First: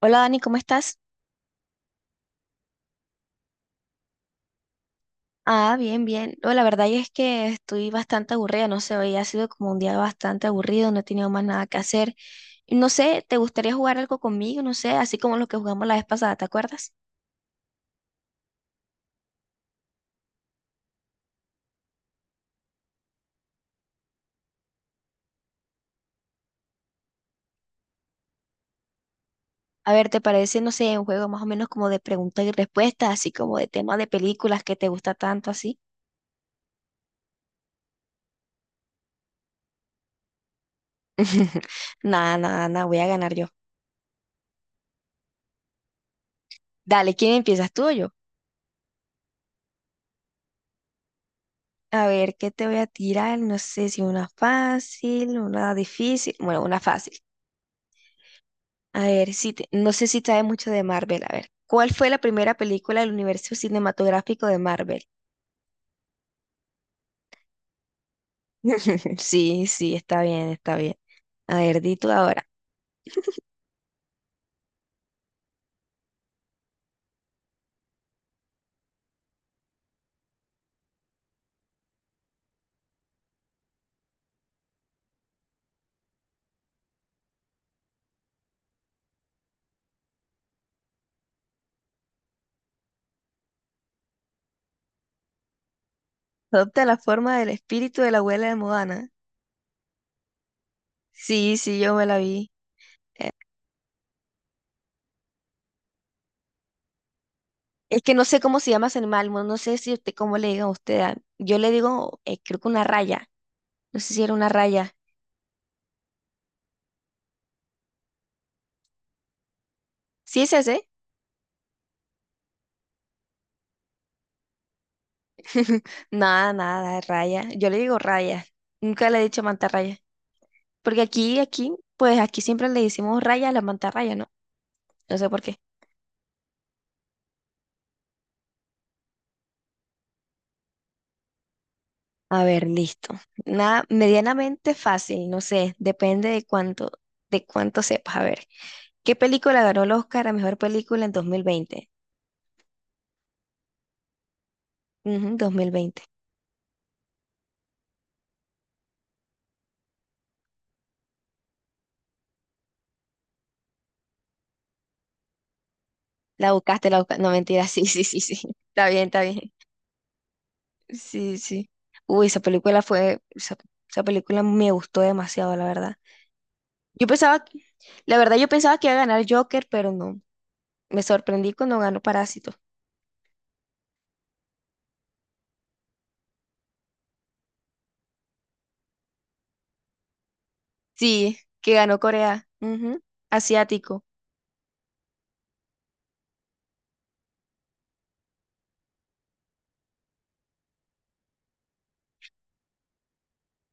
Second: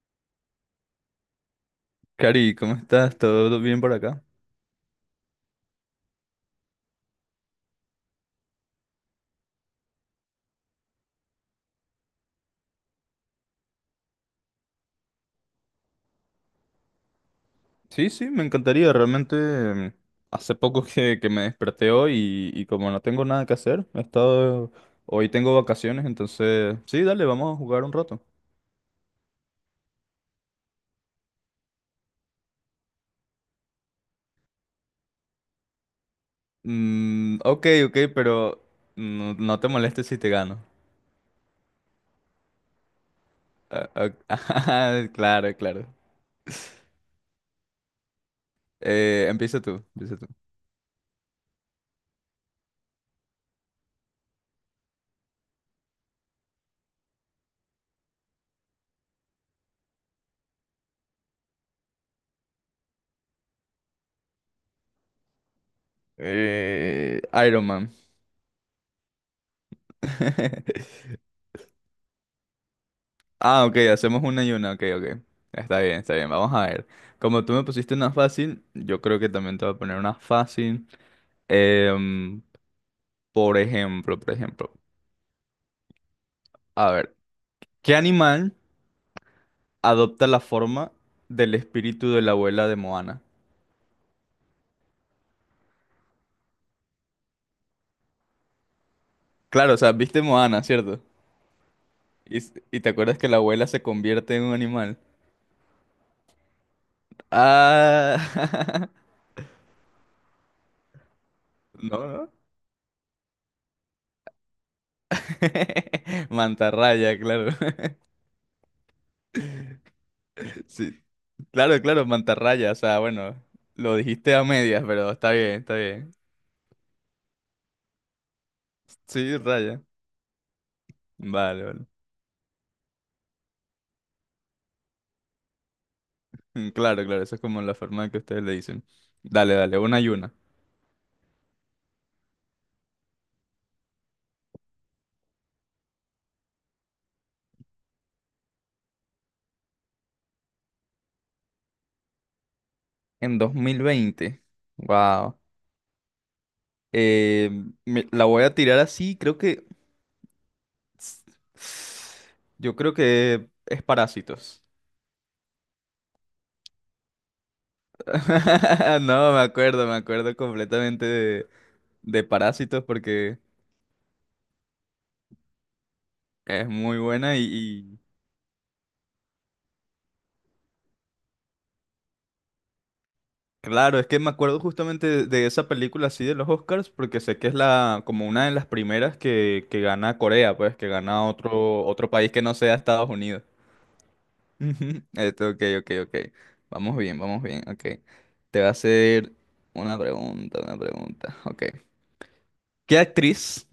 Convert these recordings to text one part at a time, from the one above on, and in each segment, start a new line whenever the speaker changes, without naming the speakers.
Hola Dani, ¿cómo estás?
Cari, ¿cómo estás? ¿Todo bien por acá?
Ah, bien, bien. No, la verdad es que estoy bastante aburrida, no sé, hoy ha sido como un día bastante aburrido, no he tenido más nada que hacer. Y no sé, ¿te gustaría jugar algo conmigo? No sé, así como lo que jugamos la vez pasada, ¿te acuerdas?
Sí, sí, me encantaría. Realmente hace poco que me desperté hoy y como no tengo nada que hacer, he estado... Hoy tengo vacaciones, entonces... Sí, dale, vamos a jugar un rato.
A ver, ¿te parece, no sé, un juego más o menos como de preguntas y respuestas, así como de temas de películas que te gusta tanto, así?
Mm, ok, ok, pero no, no te molestes si te gano.
Nada, nada, nada, voy a ganar yo.
Ah, ah, claro, claro.
Dale, ¿quién empiezas, tú o yo?
Empieza tú, empieza tú.
A ver, ¿qué te voy a tirar? No sé si una fácil, una difícil, bueno, una fácil. A ver, no sé si sabe mucho de Marvel. A ver, ¿cuál fue la primera película del universo cinematográfico de Marvel?
Eh, Iron Man.
Sí, sí, está bien, está bien. A ver, di tú ahora.
Ah, ok, hacemos una y una, ok, ok. Está bien, vamos a ver. Como tú me pusiste una fácil, yo creo que también te voy a poner una fácil. Em, por ejemplo, a ver, ¿qué animal adopta la forma del espíritu de la abuela de Moana?
¿Adopta la forma del espíritu de la abuela de Moana?
Claro, o sea, viste Moana, ¿cierto?
Sí, sí, yo me la
Y,
vi.
y te acuerdas que
Eh,
la abuela se convierte en un animal.
Es que no sé cómo se llama
Ah,
ese animal, no sé si usted, cómo le digan a usted. Ah, yo le
no,
digo,
no.
creo que una raya. No sé si era una raya.
Mantarraya, claro.
¿Sí es ese?
Sí. Claro, claro, mantarraya. O sea, bueno, lo dijiste a medias, pero está bien, está bien.
Nada, nada, raya. Yo le digo raya. Nunca le he
Sí,
dicho
raya.
mantarraya. Porque aquí,
Vale,
aquí,
vale.
pues aquí siempre le decimos raya a la mantarraya, ¿no? No sé por qué.
Claro, claro, eso es como la forma que ustedes le dicen. Dale, dale, una y una.
A ver, listo. Nada, medianamente fácil, no sé, depende de cuánto sepas. A ver, ¿qué película ganó el Oscar a mejor película en 2020?
En 2020,
Ujú,
wow,
2020.
la voy a tirar así, creo que. Yo creo que es parásitos.
La buscaste, la buscaste. No, mentira, sí, sí, sí, sí. Está bien, está
No,
bien.
me acuerdo completamente
Sí, sí.
de
Uy, esa película
parásitos
fue,
porque
esa película me gustó demasiado, la verdad.
es muy
Yo
buena
pensaba, que-
y,
la verdad, yo pensaba que iba a ganar Joker, pero no. Me sorprendí cuando ganó Parásito.
claro, es que me acuerdo justamente de esa película así de los Oscars, porque sé que es la, como una de las primeras que gana Corea, pues, que gana
Sí, que ganó
otro país que
Corea.
no sea
Ujú,
Estados Unidos.
Asiático.
Ujú. Esto, ok, ok, ok. Vamos bien, ok. Te voy a hacer una pregunta, ok. ¿Qué actriz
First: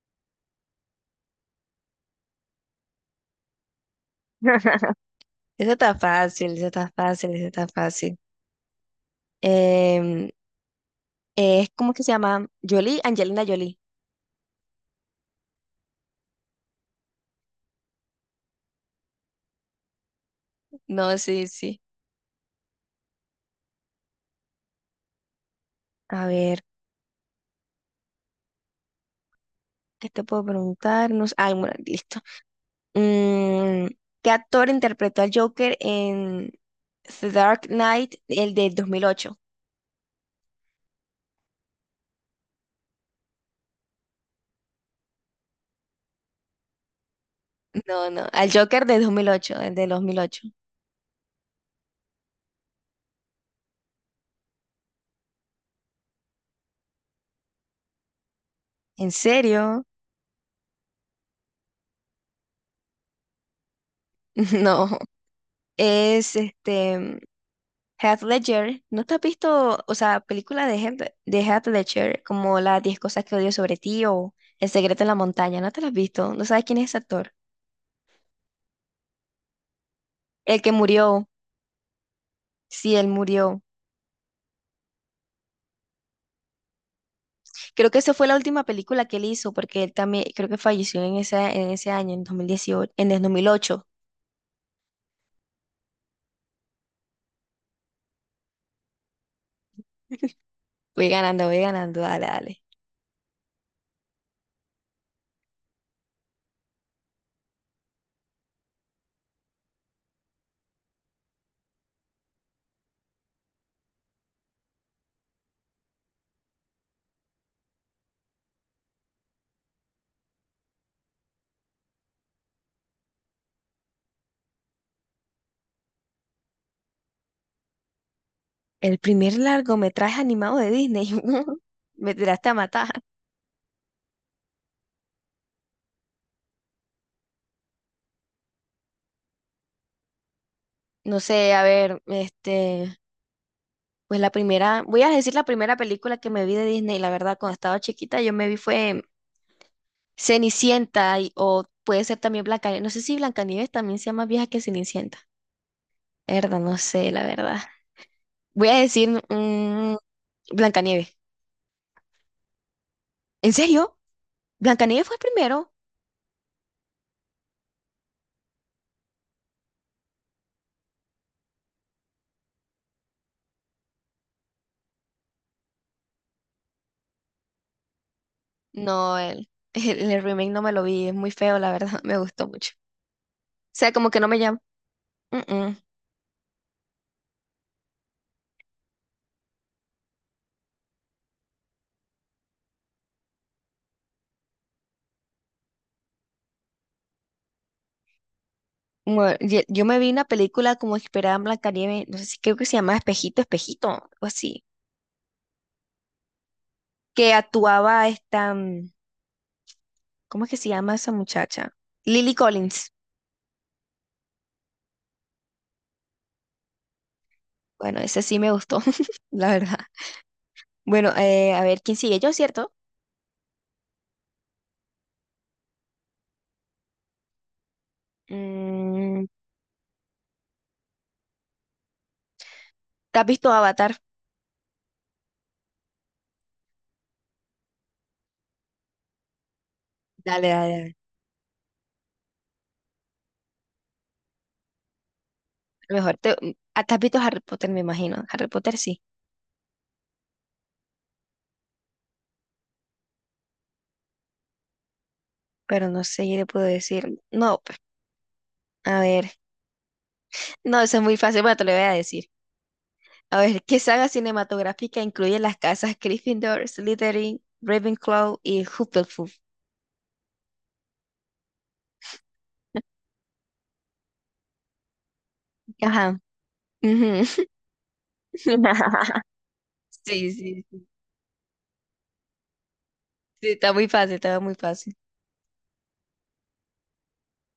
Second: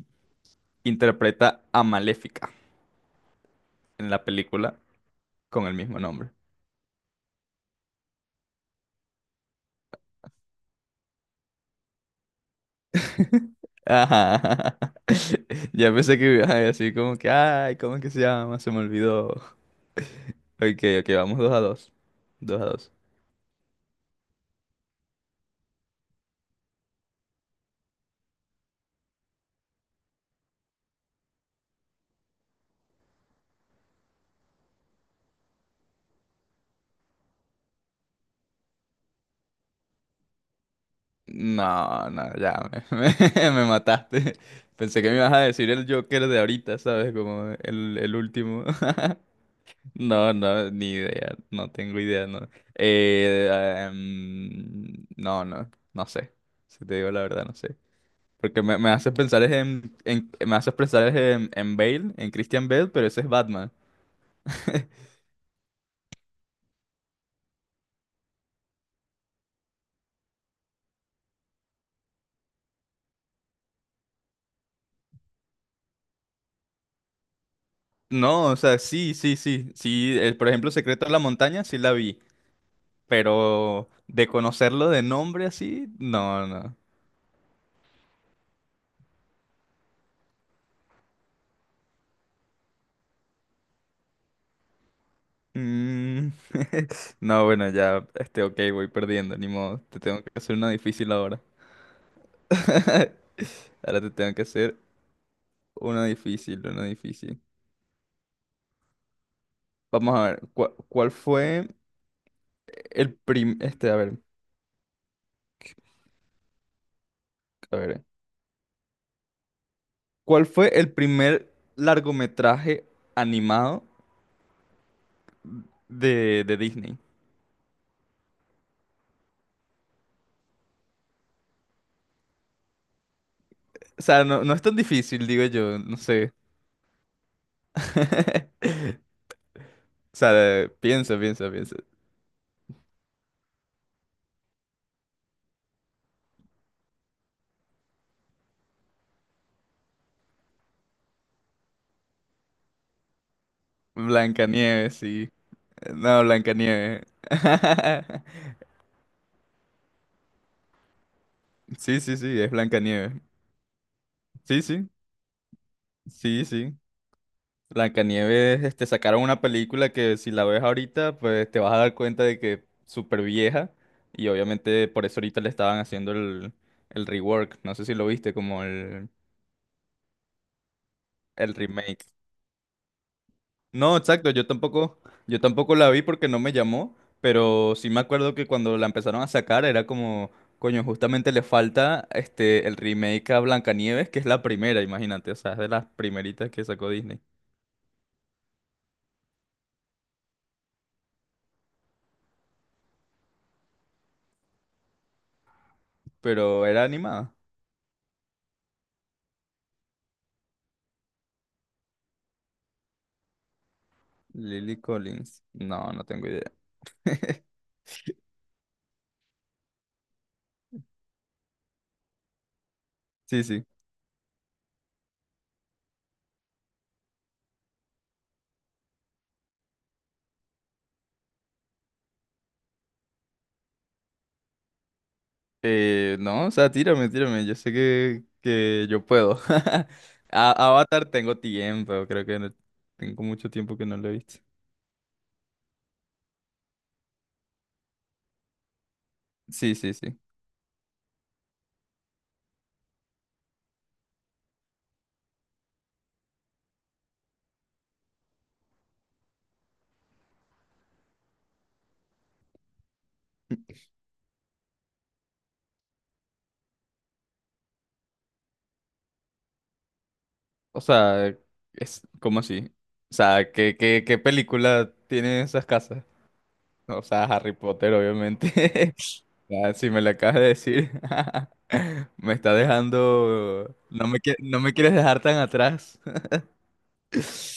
interpreta a Maléfica en la película con
Eso
el
está
mismo nombre?
fácil, eso está fácil, eso está fácil. Em, es como que se llama Jolie, Angelina Jolie.
Ajá. Ya pensé que iba a decir como que, ay, ¿cómo es que se llama? Se me olvidó. Ok, ok,
No,
vamos
sí,
dos a
sí.
dos. Dos a dos.
A ver, ¿qué te puedo preguntar? No sé- Bueno, listo. Mm, ¿Qué actor interpretó al Joker en The Dark Knight, el del 2008?
No, no, ya me, me mataste. Pensé que me ibas a decir el Joker de ahorita, ¿sabes? Como
No,
el
no, al
último.
Joker de del 2008, el del dos mil
No,
ocho.
no, ni idea. No tengo idea, no. Eh, no, no, no sé. Si te digo la verdad, no sé. Porque me
¿En
haces pensar es
serio?
en, me haces pensar es en Bale, en Christian Bale, pero ese es Batman.
No, es este. Heath Ledger, ¿no te has visto, o sea, película de Heath Ledger como las 10 cosas que odio sobre ti o El secreto en la montaña? ¿No te las has visto? ¿No sabes quién es ese actor?
No, o sea, sí, sí, sí. Sí, por
El
ejemplo,
que
Secreto de la
murió,
Montaña, sí la vi.
sí, él murió.
Pero de conocerlo de nombre así, no, no.
Creo que esa fue la última película que él hizo porque él también, creo que falleció en ese año, en 2018, en el 2008.
Mm, no, bueno, ya, este, ok, voy perdiendo, ni modo. Te tengo que hacer una difícil ahora.
Voy ganando, dale, dale.
Ahora te tengo que hacer una difícil, una difícil. Vamos a ver, ¿cuál fue el a ver, ¿cuál fue el primer largometraje animado de Disney?
El primer largometraje animado de Disney. Me tiraste a matar.
O sea, no, no es tan difícil, digo yo, no sé. O sea,
No
piensa, piensa,
sé, a
piensa.
ver, este, pues la primera, voy a decir la primera película que me vi de Disney, la verdad, cuando estaba chiquita, yo me vi fue Cenicienta o puede ser también Blancanieves. No sé si Blancanieves también sea más vieja que
Blancanieves,
Cenicienta.
sí. No,
Verdad, no
Blancanieves.
sé, la verdad. Voy a decir Blancanieves.
Sí, sí, sí, es Blancanieves.
¿En serio?
Sí, sí,
¿Blancanieves fue el primero?
sí, sí. Blancanieves, este, sacaron una película que si la ves ahorita, pues te vas a dar cuenta de que es súper vieja. Y obviamente por eso ahorita le estaban haciendo el rework. No sé si lo viste, como
No, el, el remake no me lo vi, es muy
el
feo, la verdad,
remake.
me gustó mucho. O sea,
No,
como que no
exacto,
me llama.
yo
Mm,
tampoco
mm.
la vi porque no me llamó, pero sí me acuerdo que cuando la empezaron a sacar era como, coño, justamente le falta este el remake a Blancanieves, que es la primera, imagínate, o sea, es de las primeritas que sacó Disney,
Bueno, yo me vi una película como inspirada en Blancanieves, no sé si creo que se llama Espejito, Espejito, o así,
pero era
que
animada.
actuaba esta, ¿cómo es que se llama esa muchacha? Lily Collins.
Lily Collins, no, no tengo idea.
Bueno, ese sí me gustó, la verdad. Bueno, a ver, ¿quién sigue? Yo, ¿cierto?
Sí, sí.
Mm, ¿Te has visto Avatar?
No, o sea, tírame, tírame, yo sé que yo puedo.
Dale,
A
dale, dale.
Avatar tengo tiempo, creo que tengo mucho tiempo que no lo he visto.
Mejor te, mm, ah, Te has visto Harry Potter, me imagino. Harry Potter sí,
Sí, sí, sí.
pero no sé qué le puedo decir. No, pues, a ver. No, eso es muy fácil, pero te lo voy a decir. A ver, ¿qué saga cinematográfica incluye las casas Gryffindor, Slytherin, Ravenclaw y Hufflepuff?
O sea, es, ¿cómo así? O sea, ¿qué, qué película tiene esas casas?
Ajá.
O sea,
Ujú.
Harry Potter, obviamente. Ya, si me la
Sí,
acabas de
sí, sí,
decir, me está
sí, está
dejando...
muy
No
fácil,
me,
está muy
no me quieres
fácil.
dejar tan atrás.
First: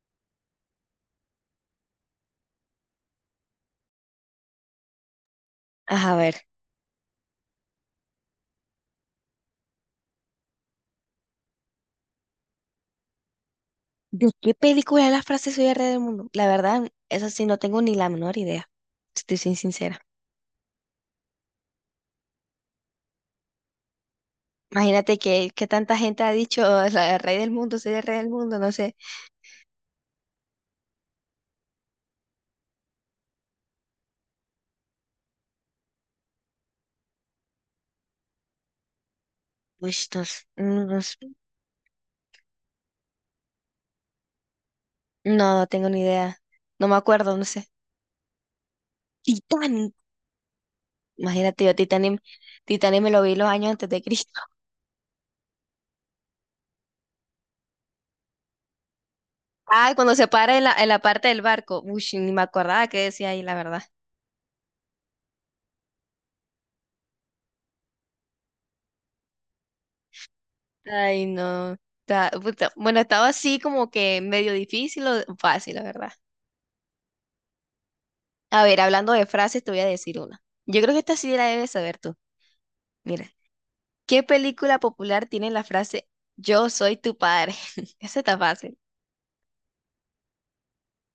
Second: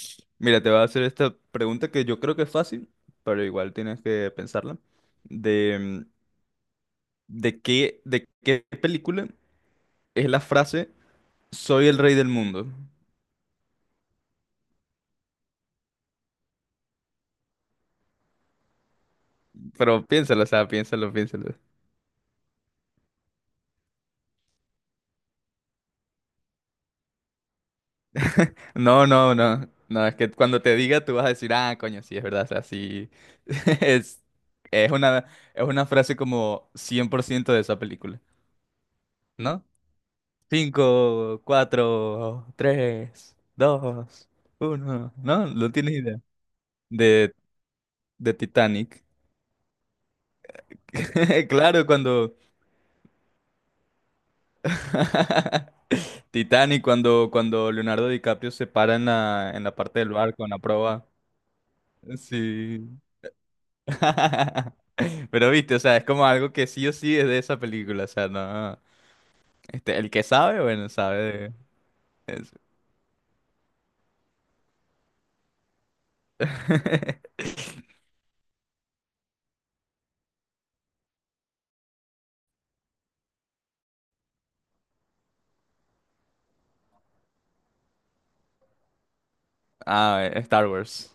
Mira, te voy a hacer esta pregunta que yo creo que es fácil, pero igual tienes que pensarla. De,
Ajá, a ver.
de qué película es la frase Soy el rey del mundo.
¿De qué película es la frase Soy el rey del mundo? La verdad, eso sí, no tengo ni la menor idea. Estoy sin sincera.
Pero piénsalo, o sea, piénsalo, piénsalo.
Imagínate que tanta gente ha dicho, o sea, el rey del mundo, soy el rey del mundo, no sé.
No, no, no. No, es que cuando te diga tú vas a decir, ah, coño, sí, es verdad. O sea, sí. Es, es una, es una frase como 100% de esa película, ¿no?
Uy, no, no,
Cinco, cuatro, tres, dos, uno. No,
no, no
no
tengo
tienes
ni
idea.
idea. No me
De,
acuerdo, no sé.
de Titanic.
Titanic. Imagínate yo,
Claro,
Titanic,
cuando.
Titanic me lo vi los años antes de Cristo.
Titanic, cuando, cuando Leonardo DiCaprio se para en la
Ah,
parte del
cuando se
barco, en
para
la
en la
proa.
parte del barco. Uy, sí, ni me
Sí.
acordaba qué decía ahí, la verdad.
Pero viste, o sea, es como algo que sí o sí es de esa película, o sea, no. Este, el que sabe, bueno,
Ay,
sabe
no. Puta, bueno, estaba así como que medio difícil o fácil, la verdad.
de...
A ver, hablando de frases, te voy a decir una. Yo creo que esta sí la debes saber tú. Mira. ¿Qué película popular tiene la frase Yo soy tu padre? Esa está fácil.
Star Wars.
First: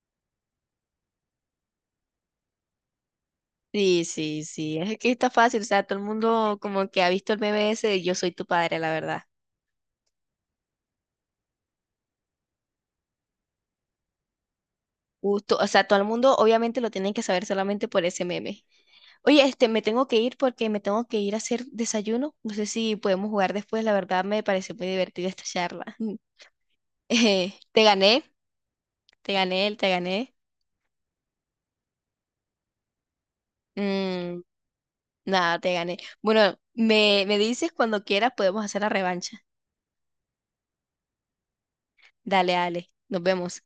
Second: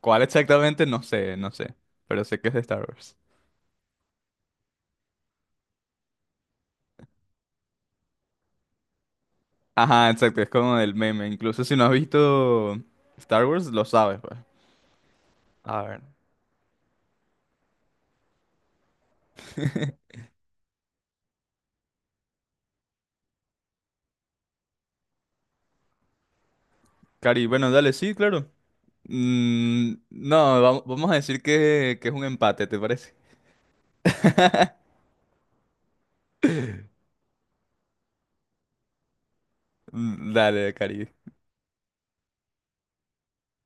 ¿Cuál exactamente? No sé, no sé, pero sé que es de Star Wars.
Sí, sí, sí, es que está fácil, o sea, todo el mundo como que ha visto el meme ese de Yo soy tu padre, la verdad.
Ajá, exacto, es como del meme, incluso si no has visto Star Wars, lo sabes, pues.
Justo, o
A
sea, todo
ver.
el mundo obviamente lo tiene que saber solamente por ese meme. Oye, este, me tengo que ir porque me tengo que ir a hacer desayuno. No sé si podemos jugar después, la verdad me pareció muy divertida esta charla.
Cari, bueno,
Te
dale, sí,
gané,
claro.
te gané, te
Mm,
gané.
no, vamos a decir que es un empate, ¿te parece?
Mm, Nada, te gané. Bueno, me dices cuando quieras podemos hacer la revancha.
Mm, dale, Cari.
Dale, dale. Nos vemos.